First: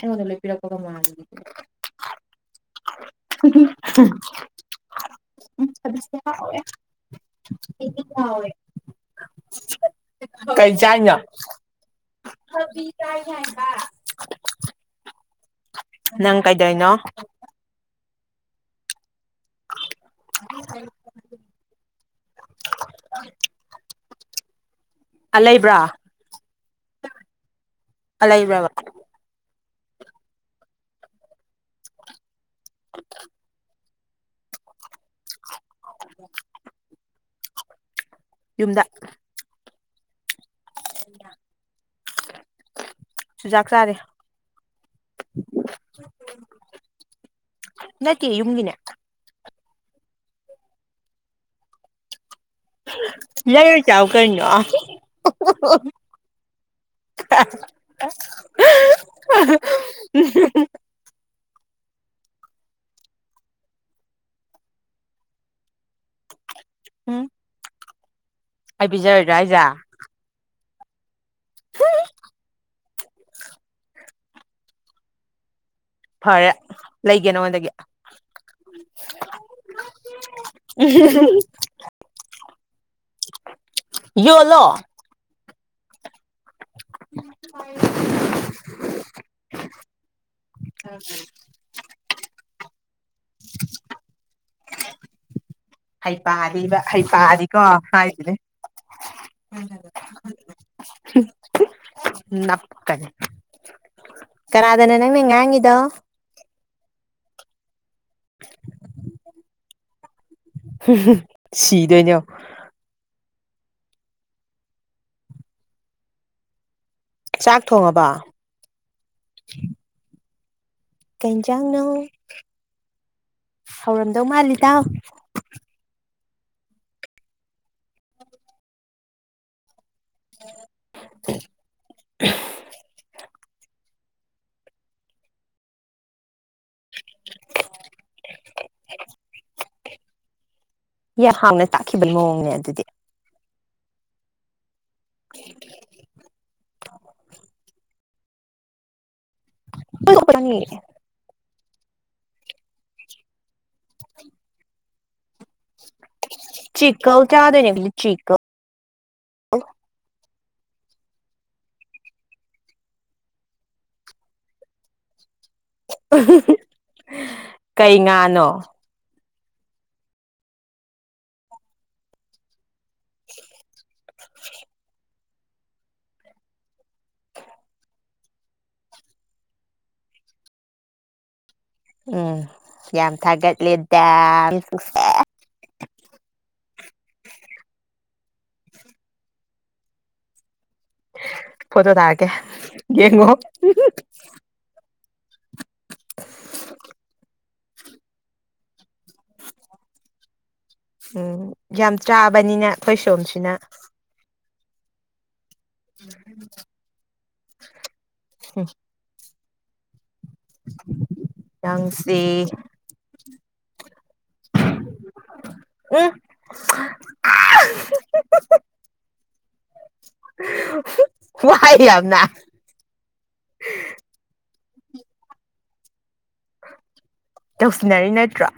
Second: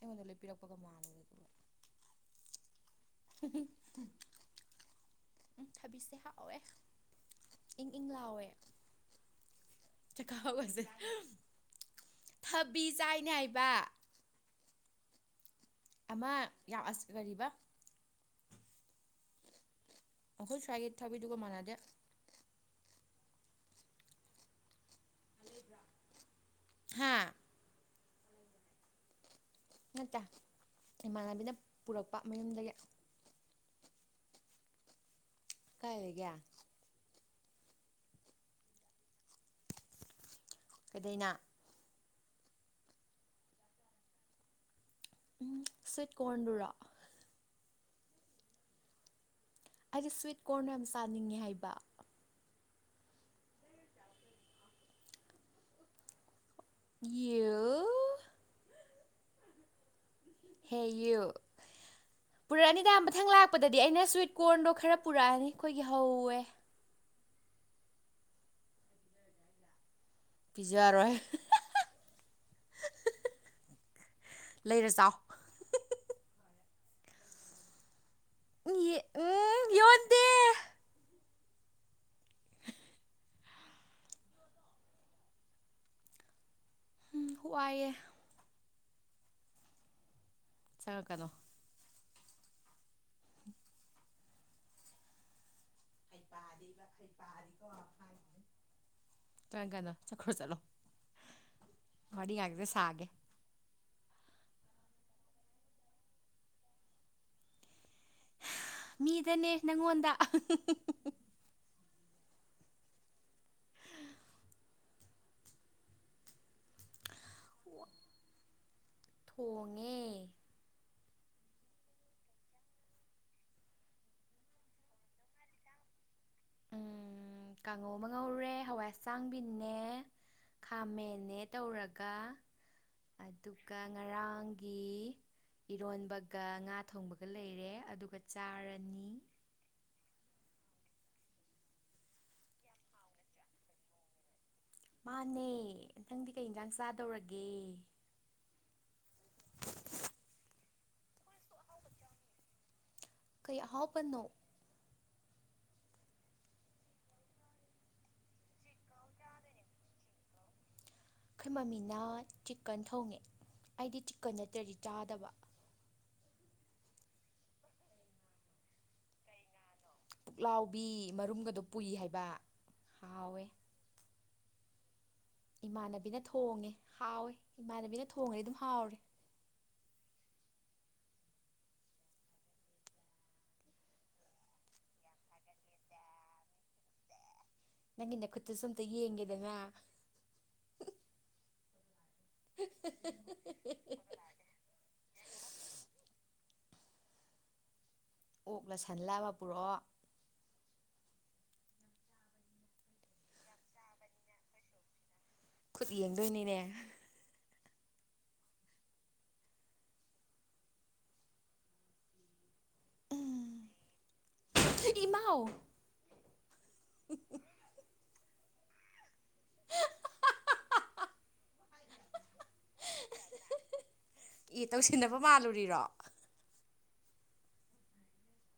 ꯍꯉꯣ ꯑꯩꯉꯣꯟꯗ ꯄꯤꯔꯄ ꯂꯣꯏꯄꯤꯔꯛꯄꯒ ꯃ ꯃꯥꯟꯕꯗꯨꯒ ꯎꯝ ꯊꯕꯤꯁꯦ ꯍꯥꯎꯋꯦ ꯏꯪ ꯏꯪ ꯂꯥꯎꯋꯦ [inaudible] ꯀꯩ ꯆꯈꯥꯎꯒꯁꯦ ꯆꯅ ꯑꯕꯤ ꯊꯕꯤ ꯇꯏ ꯆꯥꯏꯅꯦ ꯍꯥꯏꯕ ꯑꯃ ꯅꯪ ꯀꯩꯗꯧꯅꯣ ꯌꯥꯔꯤꯕ ꯑꯩꯈꯣꯏ ꯁ꯭ꯋꯥꯏꯒꯤ ꯊꯕꯤꯗꯨꯒ ꯃꯥꯟꯅꯗꯦ ꯑ ꯂꯩꯕ꯭ꯔꯥ ꯍꯥꯥ ꯑꯂ ꯏꯕꯕ ꯅꯠꯇ ꯏꯃꯥꯟꯅꯕꯤꯅ ꯄꯨꯔꯛꯄ ꯃꯌꯨꯝꯗꯒꯤ [inaudible] ꯀꯥꯏꯔꯒ ꯌꯨꯝꯗ ꯀꯗꯅꯥ ꯆꯨꯖꯥꯛ ꯆꯥꯔꯦ ꯎꯝ ꯁꯤꯠ ꯀꯣꯔꯟꯗꯨꯨꯔꯥ ꯅꯀꯤꯦ ꯌꯃꯗꯅꯦꯦ ꯑꯩꯗꯤ ꯁ꯭ꯋꯤꯠ ꯀꯣꯔꯅ ꯌꯥꯝ ꯆꯥꯅꯤꯡꯉꯤ ꯍꯥꯏꯕ ꯂꯌ ꯆꯥꯎ ꯀꯅꯣ [inaudible] ꯌꯨ ꯍꯦ ꯌꯌꯨ [inaudible] ꯄꯨꯔꯛꯑꯅꯤꯗ ꯃꯊꯪ ꯂꯥꯛꯄꯗꯗꯤ ꯑꯩꯅ ꯁ꯭ꯋꯤꯠ ꯀꯣꯔꯟꯗꯣ ꯈꯔ ꯄꯨꯔꯛꯑꯅꯤ ꯑꯩꯈꯣꯏꯒꯤ ꯍꯧꯋꯦ ꯎꯝ ꯑꯩ ꯄꯤꯖꯔꯣꯏꯗꯥ ꯑꯩꯖꯥ ꯄꯕꯤꯖꯨꯥꯔꯣꯏ ꯍꯣꯏ ꯂꯩꯔꯖꯥꯎ ꯐꯔꯦ ꯂꯩꯒꯦ ꯅꯉꯣꯟꯗꯒꯤ ꯎꯝ ꯌꯣꯂꯣ ꯎ ꯋꯥ ꯋꯥꯏꯑꯦ ꯍ [unintelligible] [inaudible] ꯍꯩ ꯄꯗꯤꯕ ꯍꯩ ꯄꯗꯤꯀꯣ ꯍꯥꯏꯁꯤꯅꯦ ꯇ ꯀꯩꯅꯣ ꯆꯈ꯭ꯔ ꯆꯠꯂꯣ ꯋꯥꯔꯤ ꯉꯥꯛꯁꯦ ꯁꯥꯒꯦ ꯈꯔꯗꯅ ꯅꯪ ꯍ ꯍꯉꯗꯣ ꯃꯤꯗꯅꯦ ꯅꯪꯉꯣꯟꯗ ꯗꯩꯅꯣ ꯆꯥꯛ ꯊꯣꯡꯉꯕꯣ ꯊꯣꯡꯉꯦ ꯀꯩꯖꯥꯡꯅ ꯍꯧꯔꯝꯗꯧ ꯃꯥꯜꯂꯤꯗ ꯎꯝ ꯀꯥꯡꯉꯧ ꯑꯃ ꯉꯧꯔꯦ ꯍꯋꯥꯏ ꯍꯆꯥꯡꯕꯤꯅꯦ ꯈꯥꯃꯟꯅꯦ ꯇꯧꯔꯒ ꯑꯗꯨꯒ [inaudible] ꯏꯔꯣꯟꯕꯒ ꯉꯥ ꯊꯣꯡꯕꯒ ꯂꯩꯔꯦ ꯑꯗꯨꯒ ꯆꯥꯔꯅꯤ ꯌꯥꯝ ꯍꯥꯡꯅ ꯇꯥꯛꯈꯤꯕꯅ ꯃꯑꯣꯡꯅꯦ ꯑꯗꯨꯗꯤ ꯃꯥꯅꯦ ꯅꯊꯪꯗꯤ ꯀꯩ ꯏꯟꯁꯥꯡ ꯆꯥꯗꯧꯔꯒꯦ ꯀꯔꯉꯦ ꯀꯩ ꯑꯍꯥꯎꯄꯟꯅꯣ ꯆꯤꯀ ꯀꯌꯥꯗꯅꯤ ꯆꯤꯀ ꯑꯩꯈꯣꯏ ꯃꯃꯤꯅ ꯆꯤꯀꯟ ꯊꯣꯡꯉꯦ ꯑꯩꯗꯤ ꯆꯤꯛꯀꯟ ꯅꯠꯇ꯭ꯔꯗꯤ ꯆꯥꯗꯕ ꯀꯩ ꯉꯥꯅꯣ ꯄꯨꯛꯂꯥꯎꯕꯤ ꯃꯔꯨꯝꯒꯗꯣ ꯄꯨꯏ ꯍꯥꯏꯕ ꯍꯥꯎꯋꯦ [inaudible] ꯏꯃꯥꯟꯅꯕꯤꯅ ꯊꯣꯡꯉꯦ ꯍꯥꯎꯋꯦ ꯏꯃꯥꯟꯅꯕꯤꯅ ꯊꯣꯡꯉꯗꯤ ꯑꯗꯨꯝ ꯍꯥꯎꯔꯦ ꯎꯝ ꯌꯥꯝ ꯊꯥꯒꯠꯂꯦ ꯅꯪꯒꯤꯟꯅ ꯈꯨꯠꯇ ꯁꯣꯝꯇ ꯌꯦꯡꯒꯦꯗꯅ ꯄꯣꯠꯇꯣ ꯊꯥ ꯀꯦ ꯌꯦꯉꯣ ꯑꯣꯛ ꯂꯁꯜꯂꯕ ꯄꯨꯔꯛꯑꯣ ꯎꯝ ꯌꯥꯝ ꯆꯥꯕꯅꯤꯅ ꯑꯩꯈꯣꯏ ꯁꯣꯝꯁꯤꯅ ꯈꯨꯠ ꯌꯦꯡꯗꯣꯏꯅꯤꯅꯦ ꯍꯝ ꯌꯥꯪꯁ ꯎ ꯏꯃ [inaudible] ꯈꯨꯨꯃꯥꯏ ꯌꯥꯝ ꯌꯥꯝꯅ ꯏ ꯇꯧꯁꯤꯟꯅꯕ ꯃꯥꯜꯂꯨꯔꯤꯔꯣ ꯇꯧꯁꯤꯟꯅꯔꯤ ꯅꯠꯇ꯭ꯔꯥ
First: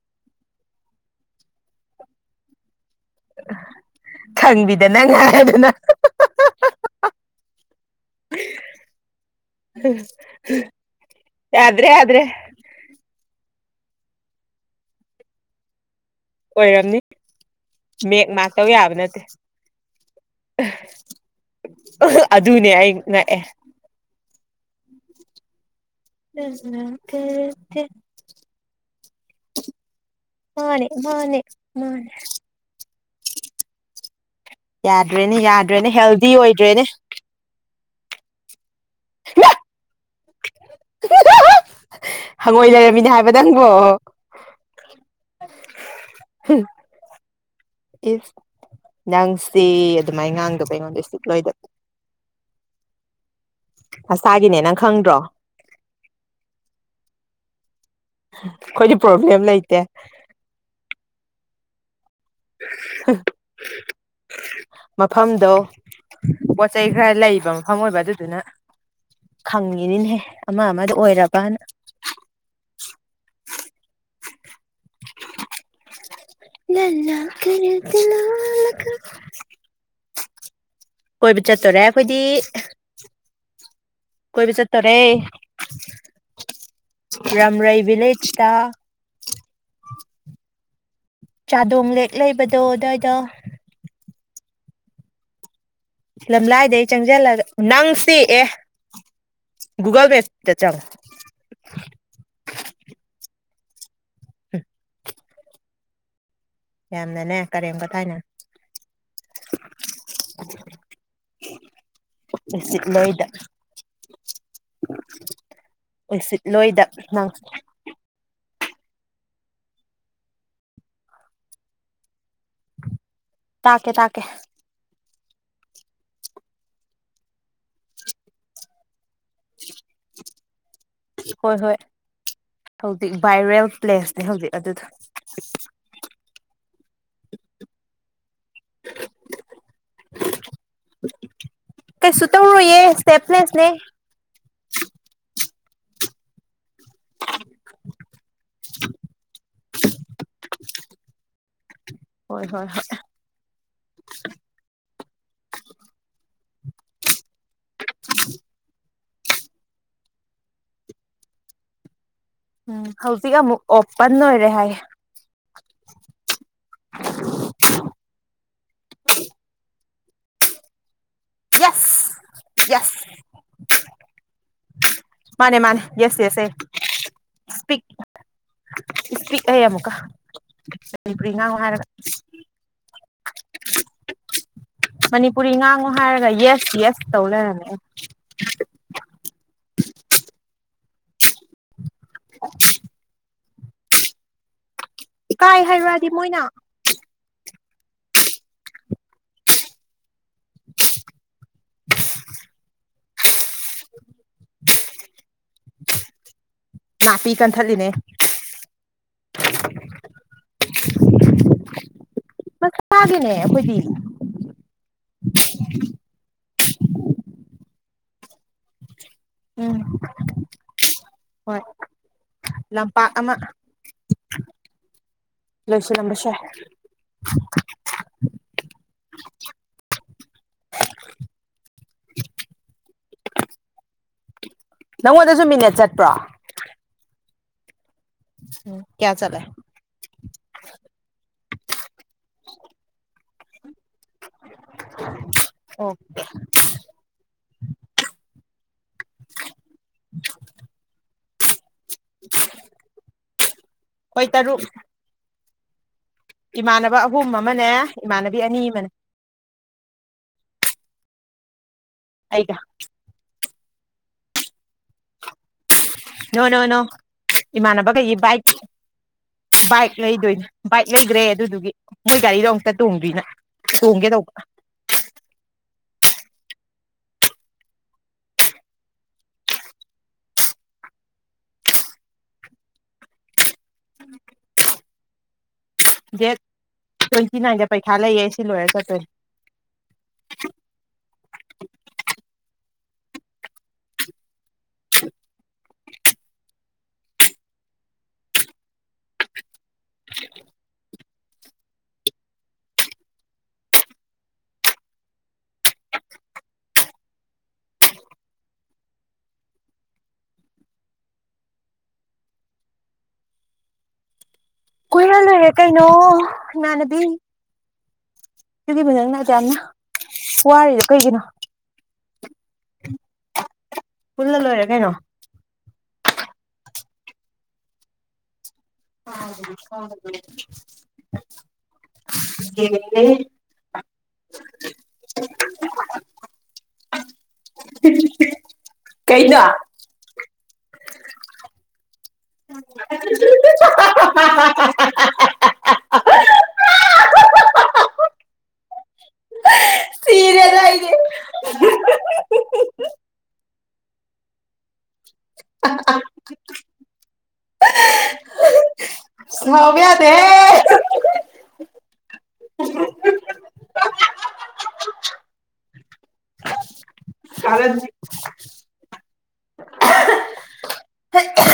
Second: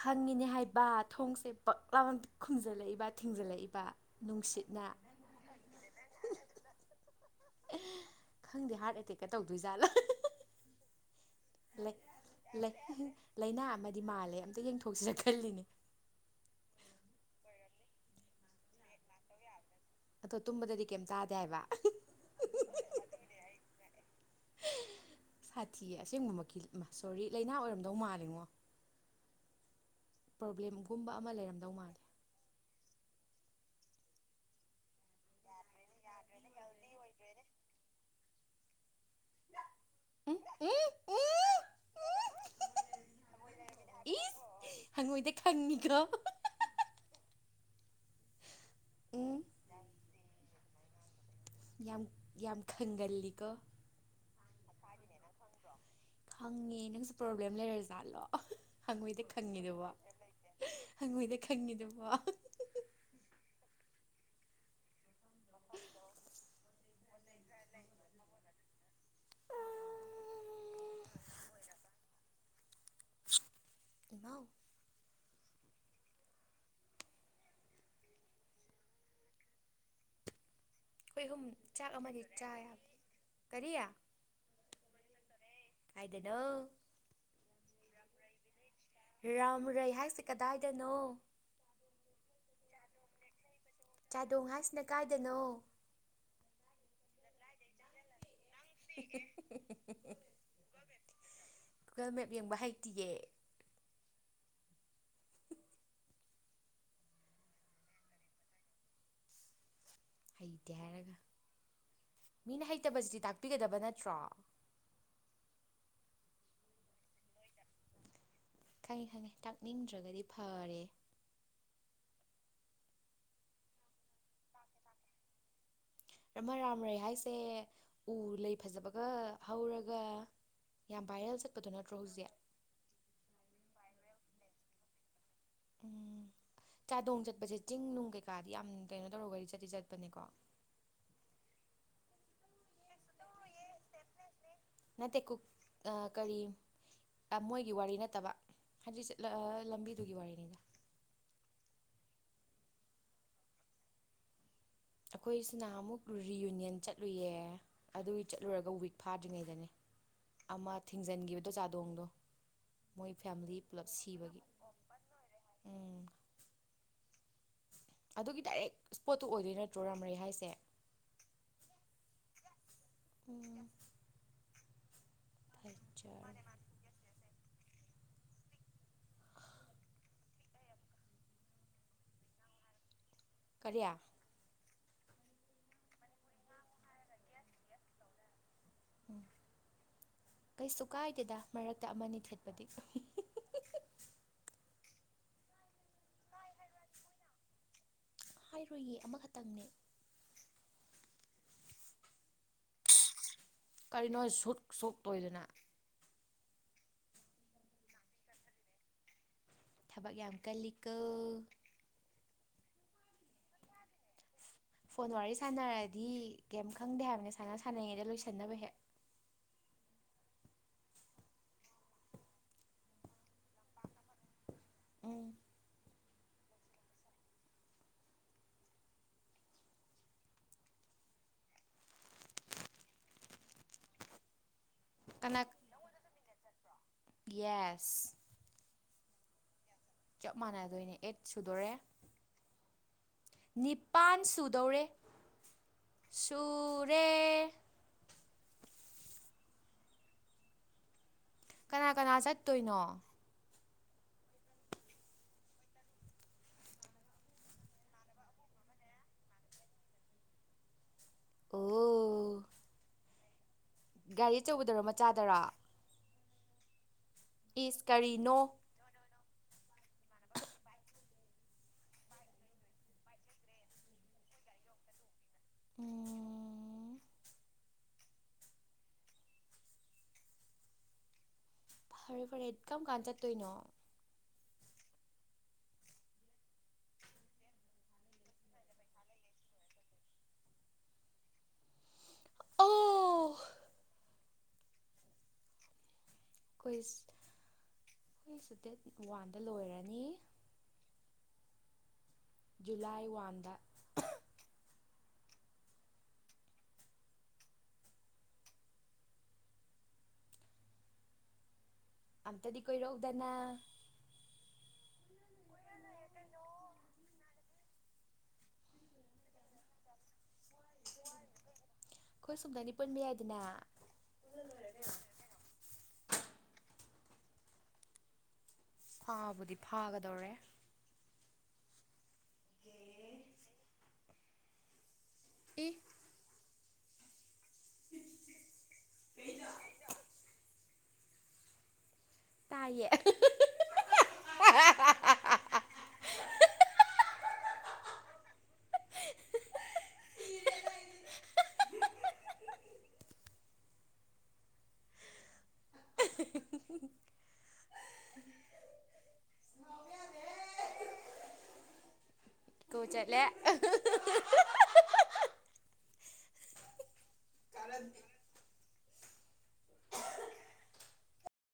ꯈꯪꯉꯤꯅꯦ ꯍꯥꯏꯕ ꯊꯣꯡꯁꯦ ꯄꯛꯂꯥꯎ ꯈꯨꯝꯖꯤꯜꯂꯛꯏꯕ ꯊꯤꯡꯖꯤꯜꯂꯛꯏꯕ ꯅꯨꯡꯁꯤꯠꯅ ꯈꯪꯕꯤꯗꯅ ꯉꯥꯏꯗꯅ ꯈꯪꯗꯦ ꯍꯥꯔꯠ ꯑꯦꯇꯦꯛꯀ ꯇꯧꯗꯣꯏꯖꯥꯠꯂ ꯌꯥꯗ꯭ꯔꯦ ꯂꯩ ꯌꯥꯗ꯭ꯔꯦ ꯂꯩ ꯂꯥꯏꯅꯥ ꯑꯃꯗꯤ ꯃꯥꯜꯂꯦ ꯑꯝꯇ ꯌꯦꯡꯊꯣꯛꯁꯤꯔ ꯈꯜꯂꯤꯅꯦ ꯑꯣꯏꯔꯝꯅꯤ ꯃꯦꯛ ꯉꯥꯛꯇꯧ ꯌꯥꯕ ꯅꯠꯇꯦ ꯑꯗꯣ ꯇꯨꯝꯕꯗꯗꯤ ꯀꯩꯝ ꯇꯥꯗꯦ ꯍꯥꯏꯕ ꯑꯗꯨꯅꯦ ꯑꯩ ꯉꯑ ꯊꯤꯌꯦ ꯑꯁꯦꯡꯕꯃꯛꯀꯤ ꯁꯣꯔꯤ ꯂꯥꯏꯅꯥ ꯑꯣꯏꯔꯝꯗꯧ ꯃꯥꯜꯂꯤꯉꯣ ꯃꯥꯅꯦ ꯃꯥꯅꯦ ꯂꯩꯔꯝꯗꯧ ꯃꯥꯜꯂꯦ ꯃꯥꯅꯦ ꯌꯥꯗ꯭ꯔꯦꯅꯦ ꯌꯥꯗ꯭ꯔꯦꯅꯦ ꯍꯦꯜꯗꯤ ꯑꯣꯏꯗ꯭ꯔꯦꯅꯦ ꯎꯝ ꯎꯝ ꯍꯪꯉꯣꯏ ꯂꯩꯔꯝꯃꯤꯅꯦ ꯍꯥꯏꯕ ꯅꯪꯕꯣ ꯍꯪ ꯃꯣꯏꯗꯤ ꯈꯪꯉꯤꯈ꯭ꯔꯣ ꯏꯁ ꯅꯪꯁꯤ ꯑꯗꯨꯃꯥꯏꯅ ꯉꯥꯡꯗꯕꯩꯉꯣꯟꯗꯣꯏꯁꯤ ꯌꯥꯝ ꯌꯥꯝ ꯈꯪꯒꯜꯂꯤꯀꯣ ꯃꯁꯥꯒꯤꯅꯦ ꯅꯪ ꯈꯪꯗ꯭ꯔꯣ ꯈꯪꯉꯦ ꯅꯪꯁꯨ ꯄ꯭ꯔꯣꯕ꯭ꯂꯦꯝ ꯂꯩꯔꯖꯥꯠꯂꯣ ꯑꯩꯈꯣꯏꯗꯤ ꯈꯪꯉꯣꯏꯗꯤ ꯄ꯭ꯔꯣꯕ꯭ꯂꯦꯝ ꯂꯩꯇꯦ ꯈꯪꯉꯦꯗꯨꯕ ꯍꯪꯉꯣꯏꯗ ꯈꯪꯉꯤꯗꯕꯣ ꯍ ꯃꯐꯝꯗꯣ ꯄꯣꯠ ꯆꯩꯩ ꯈꯔ ꯂꯩꯕ ꯃꯐꯝ ꯑꯣꯏꯕ ꯑꯗꯨꯗꯨꯅ ꯈꯪꯉꯤꯅꯤꯅꯦꯍꯦ ꯑꯃ ꯑꯃꯗ ꯑꯣꯏꯔꯕꯅ ꯏꯃꯥꯎ ꯂ ꯀꯔ ꯂꯂ ꯑꯩꯈꯣꯏ ꯀꯣꯏꯕ ꯑꯍꯨꯝ ꯆꯠꯇꯣꯔꯦ ꯆꯥꯛ ꯑꯩꯈꯣꯏꯗꯤ ꯑꯃꯗꯤ ꯆꯥ ꯌꯥꯕ ꯀꯔꯤ ꯀꯣꯏ ꯄ ꯆꯠ ꯇꯔꯦ ꯀꯥꯏꯗꯅꯣ ꯔꯝ ꯔꯥꯏꯚ ꯂꯩ ꯏ ꯔꯥꯝ ꯔꯩ ꯍꯥꯏꯁꯤ ꯀꯗꯥꯏꯗꯅꯣ ꯇꯣꯗꯗ ꯆꯥꯗꯣꯡ ꯍꯥꯏꯁꯤꯅ ꯀꯥꯏꯗꯅꯣ ꯂꯝꯂꯥꯏꯗꯩ ꯆꯪꯁꯤꯜꯂꯒ ꯅꯪꯁꯤ ꯑꯦ ꯨꯒꯜꯒꯁ ꯆ ꯒꯨꯒꯜ ꯃꯦꯞ ꯌꯦꯡꯕ ꯍꯩꯇꯤꯌꯦ ꯌꯥꯝꯅꯅꯦ ꯀꯔꯦꯝ ꯀ ꯊꯥꯏꯅ ꯍꯩꯇꯦ ꯍꯥꯏꯔꯒ ꯃꯤꯅ ꯍꯩꯇꯕꯁꯤꯗꯤ ꯎꯁꯤꯠꯂꯣꯏꯗ ꯇꯥꯛꯄꯤꯒꯗꯕ ꯅꯠꯇ꯭ꯔꯣ ꯎꯁꯤꯠꯂꯣꯏꯗ ꯅꯪ ꯈꯅꯤ ꯈꯅꯤ ꯇꯥꯛꯅꯤꯡꯗ꯭ꯔꯒꯗꯤ ꯐꯔꯦ ꯇꯥꯀꯦ ꯇꯥꯀꯦ ꯔꯃꯥ ꯔꯥꯝ ꯔꯩ ꯍꯥꯏꯁꯦ ꯎ ꯂꯩ ꯐꯖꯕ ꯌꯥꯝ ꯚꯥꯏꯔꯦꯜ ꯍꯣꯏ ꯆꯠꯄꯗꯣ ꯍꯣꯏ ꯅꯠꯇ꯭ꯔꯣ ꯍꯧꯖꯤꯛ ꯍꯧꯖꯤꯛ ꯚꯥꯏꯔꯦꯜ ꯄ꯭ꯂꯦꯁꯅꯦ ꯍꯧꯖꯤꯛ ꯑꯗꯨꯗ ꯎꯝ ꯆꯥꯗꯣꯡ ꯆꯠꯄꯁꯦ ꯆꯤꯡ ꯅꯨꯡ ꯀꯩꯀꯥꯗꯤ ꯌꯥꯝ ꯀꯩꯅꯣ ꯇꯧꯔ ꯋꯥꯔꯤꯒꯥ ꯆꯠꯁꯦ ꯆꯠꯄꯅꯦꯀꯣ ꯀꯩ ꯁꯇ ꯌꯦ ꯁꯦꯄꯅꯦꯁꯅꯦ ꯑ ꯀꯔꯤ ꯃꯣꯏꯒꯤ ꯋꯥꯔꯤ ꯅꯠꯇꯕ ꯍꯧꯟꯖꯤꯛ ꯂꯝꯕꯤꯗꯨꯒꯤ ꯋꯥꯔꯤꯅꯤꯅ ꯍꯣꯏ ꯍꯣꯏ ꯍꯣꯏ ꯑꯩꯈꯣꯏꯁꯤꯅ ꯑꯃꯨꯛ ꯔꯤꯌꯨꯅꯤꯌꯟ ꯆꯠꯂꯨꯌꯦ ꯑꯗꯨꯒꯤ ꯆꯠꯂꯨꯔꯒ ꯋꯤꯛ ꯐꯥꯗ꯭ꯔꯤꯉꯩꯗꯅꯦ ꯑꯃ ꯊꯤꯡꯖꯤꯟꯈꯤꯕꯗꯣ ꯆꯥꯗꯣꯡꯗꯣ ꯎꯝ ꯃꯣꯏ ꯍꯧꯖꯤꯛ ꯑꯃꯨꯛ ꯐꯦꯃꯤꯂꯤ ꯄꯨꯂꯞ ꯑꯣꯄꯟ ꯁꯤꯕꯒꯤ ꯑꯣꯏꯔꯦ ꯍꯥꯏ ꯎꯝ ꯒꯤ ꯗꯥꯏꯔꯦꯛ ꯏꯁꯄꯣꯠꯇꯨ ꯑꯣꯏꯗꯣꯏ ꯅꯠꯇ꯭ꯔꯣ ꯔꯥꯝꯔꯩ ꯍꯥꯏꯁꯦ ꯌꯦꯁ ꯌꯦꯁ ꯎꯝ ꯃꯥꯅꯦ ꯃꯥꯅꯦ ꯌꯦꯁ ꯌꯦꯁ ꯐꯖꯔꯦ ꯑꯦꯄꯤ ꯏꯁꯄꯤꯤꯛꯑ ꯑꯃꯨꯛꯀ ꯃꯅꯤꯄꯨꯔꯤ ꯉꯥꯡ ꯍꯥꯏꯔꯒ ꯀꯔꯤꯌꯥ ꯃꯅꯤꯄꯨꯔꯤ ꯉꯥꯡꯉꯨ ꯍꯥꯏꯔꯒ ꯌꯦꯁ ꯌꯦꯁ ꯇꯧ ꯂꯩꯔꯝꯃꯦ ꯎꯝ ꯀꯩꯁꯨ ꯀꯥꯏꯗꯦꯗ ꯃꯔꯛꯇ ꯑꯃꯅꯤ ꯊꯦꯠꯄꯗꯤ ꯀꯥꯏ ꯍꯥꯏꯔꯗꯤ ꯃꯣꯏꯅ ꯍꯥꯏꯔꯨꯏꯌꯦ ꯑꯃꯈꯛꯇꯪꯅꯦ [unintelligible] ꯀꯔꯤꯅꯣ ꯁꯨꯠ ꯁꯣꯛꯇꯣꯏꯗꯅ ꯅꯥꯄꯤ ꯀꯟꯊꯠꯂꯤꯅꯦ ꯊꯕꯛ ꯌꯥꯝ ꯀꯜꯂꯤꯀ ꯃꯁ ꯐꯗꯅꯦ ꯈꯨꯗꯤꯅ ꯐꯣꯟ ꯋꯥꯔꯤ ꯁꯥꯟꯅꯔꯗꯤ ꯀꯦꯝ ꯈꯪꯗꯦ ꯍꯥꯏꯕꯅꯦ ꯁꯥꯟꯅ ꯁꯥꯟꯅꯉꯩꯗ ꯂꯣꯏꯁꯟꯅꯕ ꯍꯦꯛ ꯎꯝ ꯍꯣꯏ ꯂꯝꯄꯥꯛꯄꯥꯛ ꯑꯃ ꯎꯝ ꯂꯣꯏꯁꯤꯜꯂꯝꯝꯕꯁꯦ [unintelligible] [unintelligible] ꯀꯅꯥ ꯅꯪꯉꯣꯟꯗꯁꯨ ꯃꯤꯅꯠ ꯆꯠꯄ꯭ꯔꯣ ꯌꯦꯁ ꯎꯝ ꯀꯌꯥ ꯆꯂ ꯆꯞ ꯃꯥꯟꯅꯗꯣꯏꯅꯦ ꯑꯦꯠ ꯁꯨꯗꯣꯔꯦ ꯅ ꯄꯥꯟ ꯁꯨꯗꯧꯔꯦ ꯑꯣ ꯁꯨꯔꯦ [unintelligible] ꯀꯅꯥ ꯀꯅꯥ ꯆꯠꯇꯣꯏꯅꯣ ꯍꯈꯣꯏ ꯇꯔꯨꯛ ꯏꯃꯥꯟꯅꯕ ꯑꯍꯨꯝ ꯑꯃꯅꯦ ꯏꯃꯥꯟꯅꯕꯤ ꯑꯅꯤ ꯑꯃꯅꯦ ꯑꯣ ꯑꯩꯒ ꯒꯥꯔꯤ ꯑꯆꯧꯕꯗꯔ ꯃꯆꯥꯗꯔꯥ ꯅꯣ ꯅꯣ ꯅꯣ ꯏꯃꯥꯟꯅꯕ ꯀꯩꯒꯤ ꯀꯔꯤꯅꯣ ꯕꯥꯏꯛ ꯕꯥꯏꯛ ꯂꯩꯗꯣꯏꯅꯦ ꯕꯥꯏꯛ ꯂꯩꯗ꯭ꯔꯦ ꯑꯗꯨꯗꯨꯒꯤ ꯃꯣꯏ ꯒꯥꯔꯤꯗꯣ ꯑꯃꯨꯛꯇ ꯇꯣꯡꯗꯣꯏꯅ ꯇꯣꯡꯒꯦ ꯇꯧꯕꯧꯕ ꯎꯝ ꯐꯔꯦ ꯐꯔꯦ ꯑꯦꯀꯝ ꯀꯥꯟ ꯆꯠꯇꯣꯏꯅꯣ ꯎꯝ ꯗꯦꯠ ꯇ꯭ꯋꯦꯟꯇꯤ ꯅꯥꯏꯟꯗ ꯄꯩꯈꯥ ꯂꯩꯌꯦ ꯁꯤ ꯂꯣꯏꯔ ꯆꯠꯇꯣꯏꯅꯦ [unintelligible] ꯍꯈ ꯍꯈꯁꯨ ꯗꯦꯠ ꯋꯥꯟꯗ ꯂꯣꯏꯔꯅꯤ ꯖꯨꯂꯥꯏ ꯋꯥꯗ ꯑ ꯇꯗꯤ ꯀꯣꯏ ꯔꯣꯒꯗꯅ ꯀꯨꯏꯜꯂꯨ ꯍ ꯀꯥꯏꯩꯅꯣ ꯅꯅꯕꯤ ꯑꯗꯨꯒꯤꯕꯨ ꯅꯪꯅꯗ ꯌꯥꯝꯅ ꯋꯥꯔꯤꯔꯤꯗꯣ ꯀꯩꯒꯤꯅꯣ ꯑꯩꯈꯣꯏ ꯁꯨꯝꯗꯅꯤ ꯄꯨꯟꯕ ꯌꯥꯏꯗꯅ ꯄꯨꯜꯂ ꯂꯣꯏꯔꯦ ꯀꯩꯅꯣ [unintelligible] ꯍ ꯐꯥꯕꯨꯗꯤ ꯍ ꯐꯥꯒꯗꯧꯔꯦ ꯑꯦ ꯀꯩꯗ ꯇꯥꯏꯌꯦ [unintelligible] ꯑ ꯁꯤꯔ ꯂꯏꯅꯦꯦ [unintelligible] ꯁꯃ ꯌꯥꯗꯦ ꯇꯣ ꯆꯂꯦ ꯀ ꯍ